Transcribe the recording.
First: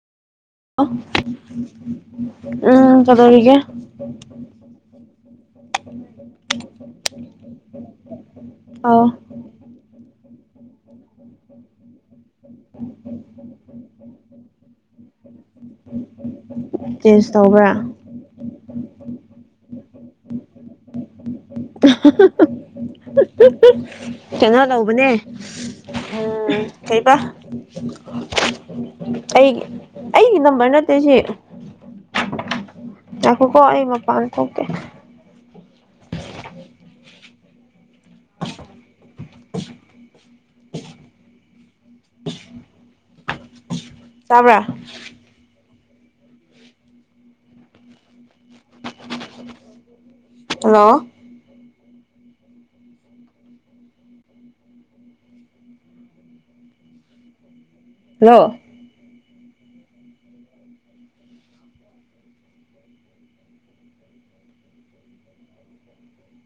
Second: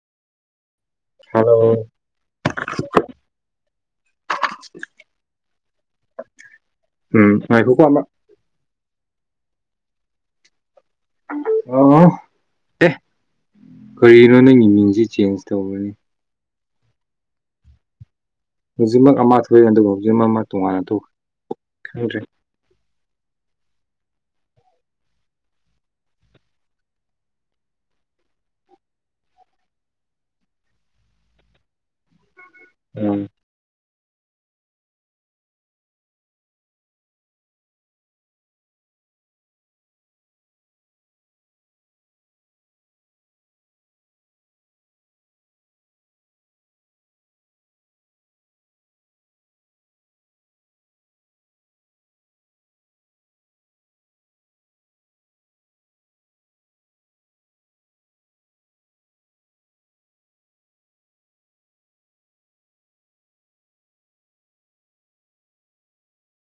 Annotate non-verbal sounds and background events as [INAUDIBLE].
ꯑꯝ ꯍꯜꯂꯣ ꯀꯩꯗꯧꯔꯤꯒꯦ [UNINTELLIGIBLE] ꯎꯝ ꯉꯥꯏꯈꯣꯀꯣ ꯑꯃꯥꯔꯛ ꯑꯥꯎ ꯍꯥꯜꯂꯣ ꯑꯦ ꯀꯔꯤꯅꯣ ꯅꯪꯒꯤ ꯃꯤꯡꯁꯤ ꯆꯦꯟꯖ ꯇꯧꯕꯔꯅꯤ ꯆꯦꯟꯖ ꯇꯧꯕ꯭ꯔꯥ ꯍꯧꯖꯤꯛꯃꯛ ꯑꯃ ꯊꯣꯛꯏ ꯑꯗꯨꯒ ꯍꯧꯖꯤꯛꯃꯛ ꯑꯃ ꯇꯣꯉꯥꯟꯅ ꯇꯧ ꯈꯪꯗ꯭ꯔꯦ ꯀꯩꯅꯣ ꯇꯧꯕꯅꯦ ꯎꯝ ꯀꯩꯕ ꯑꯩꯒꯤ ꯑꯩꯒꯤ ꯅꯝꯕꯔ ꯅꯠ ꯇꯦꯁꯤ [UNINTELLIGIBLE] ꯉꯥꯏꯈꯣꯀꯣ ꯃꯄꯥꯟ ꯊꯣꯛꯀꯦ ꯇꯥꯕ꯭ꯔꯥ ꯍꯜꯂꯣ ꯍꯜꯂꯣ